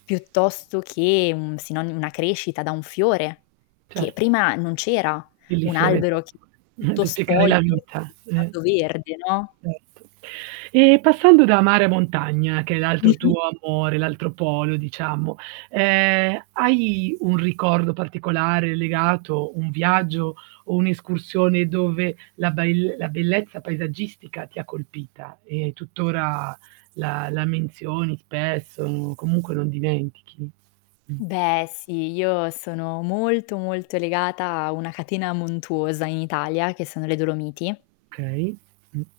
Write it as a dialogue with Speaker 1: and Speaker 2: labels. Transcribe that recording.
Speaker 1: Piuttosto che un sinoni una crescita da un fiore, che
Speaker 2: Certo.
Speaker 1: prima non c'era, un
Speaker 2: Bellissime
Speaker 1: albero
Speaker 2: metafora
Speaker 1: che era tutto
Speaker 2: per spiegare
Speaker 1: spoglio,
Speaker 2: la
Speaker 1: sta
Speaker 2: vita. Eh.
Speaker 1: diventando verde, no?
Speaker 2: Certo. E passando da mare a montagna che è l'altro
Speaker 1: Mh-mh.
Speaker 2: tuo amore, l'altro polo diciamo, ehm, hai un ricordo particolare legato, un viaggio o un'escursione dove la ba il la bellezza paesaggistica ti colpita, e tuttora la la menzioni spesso o comunque non dimentichi? Mh.
Speaker 1: Beh sì, io sono molto, molto legata a una catena montuosa in Italia, che sono le Dolomiti.
Speaker 2: Okay, mh.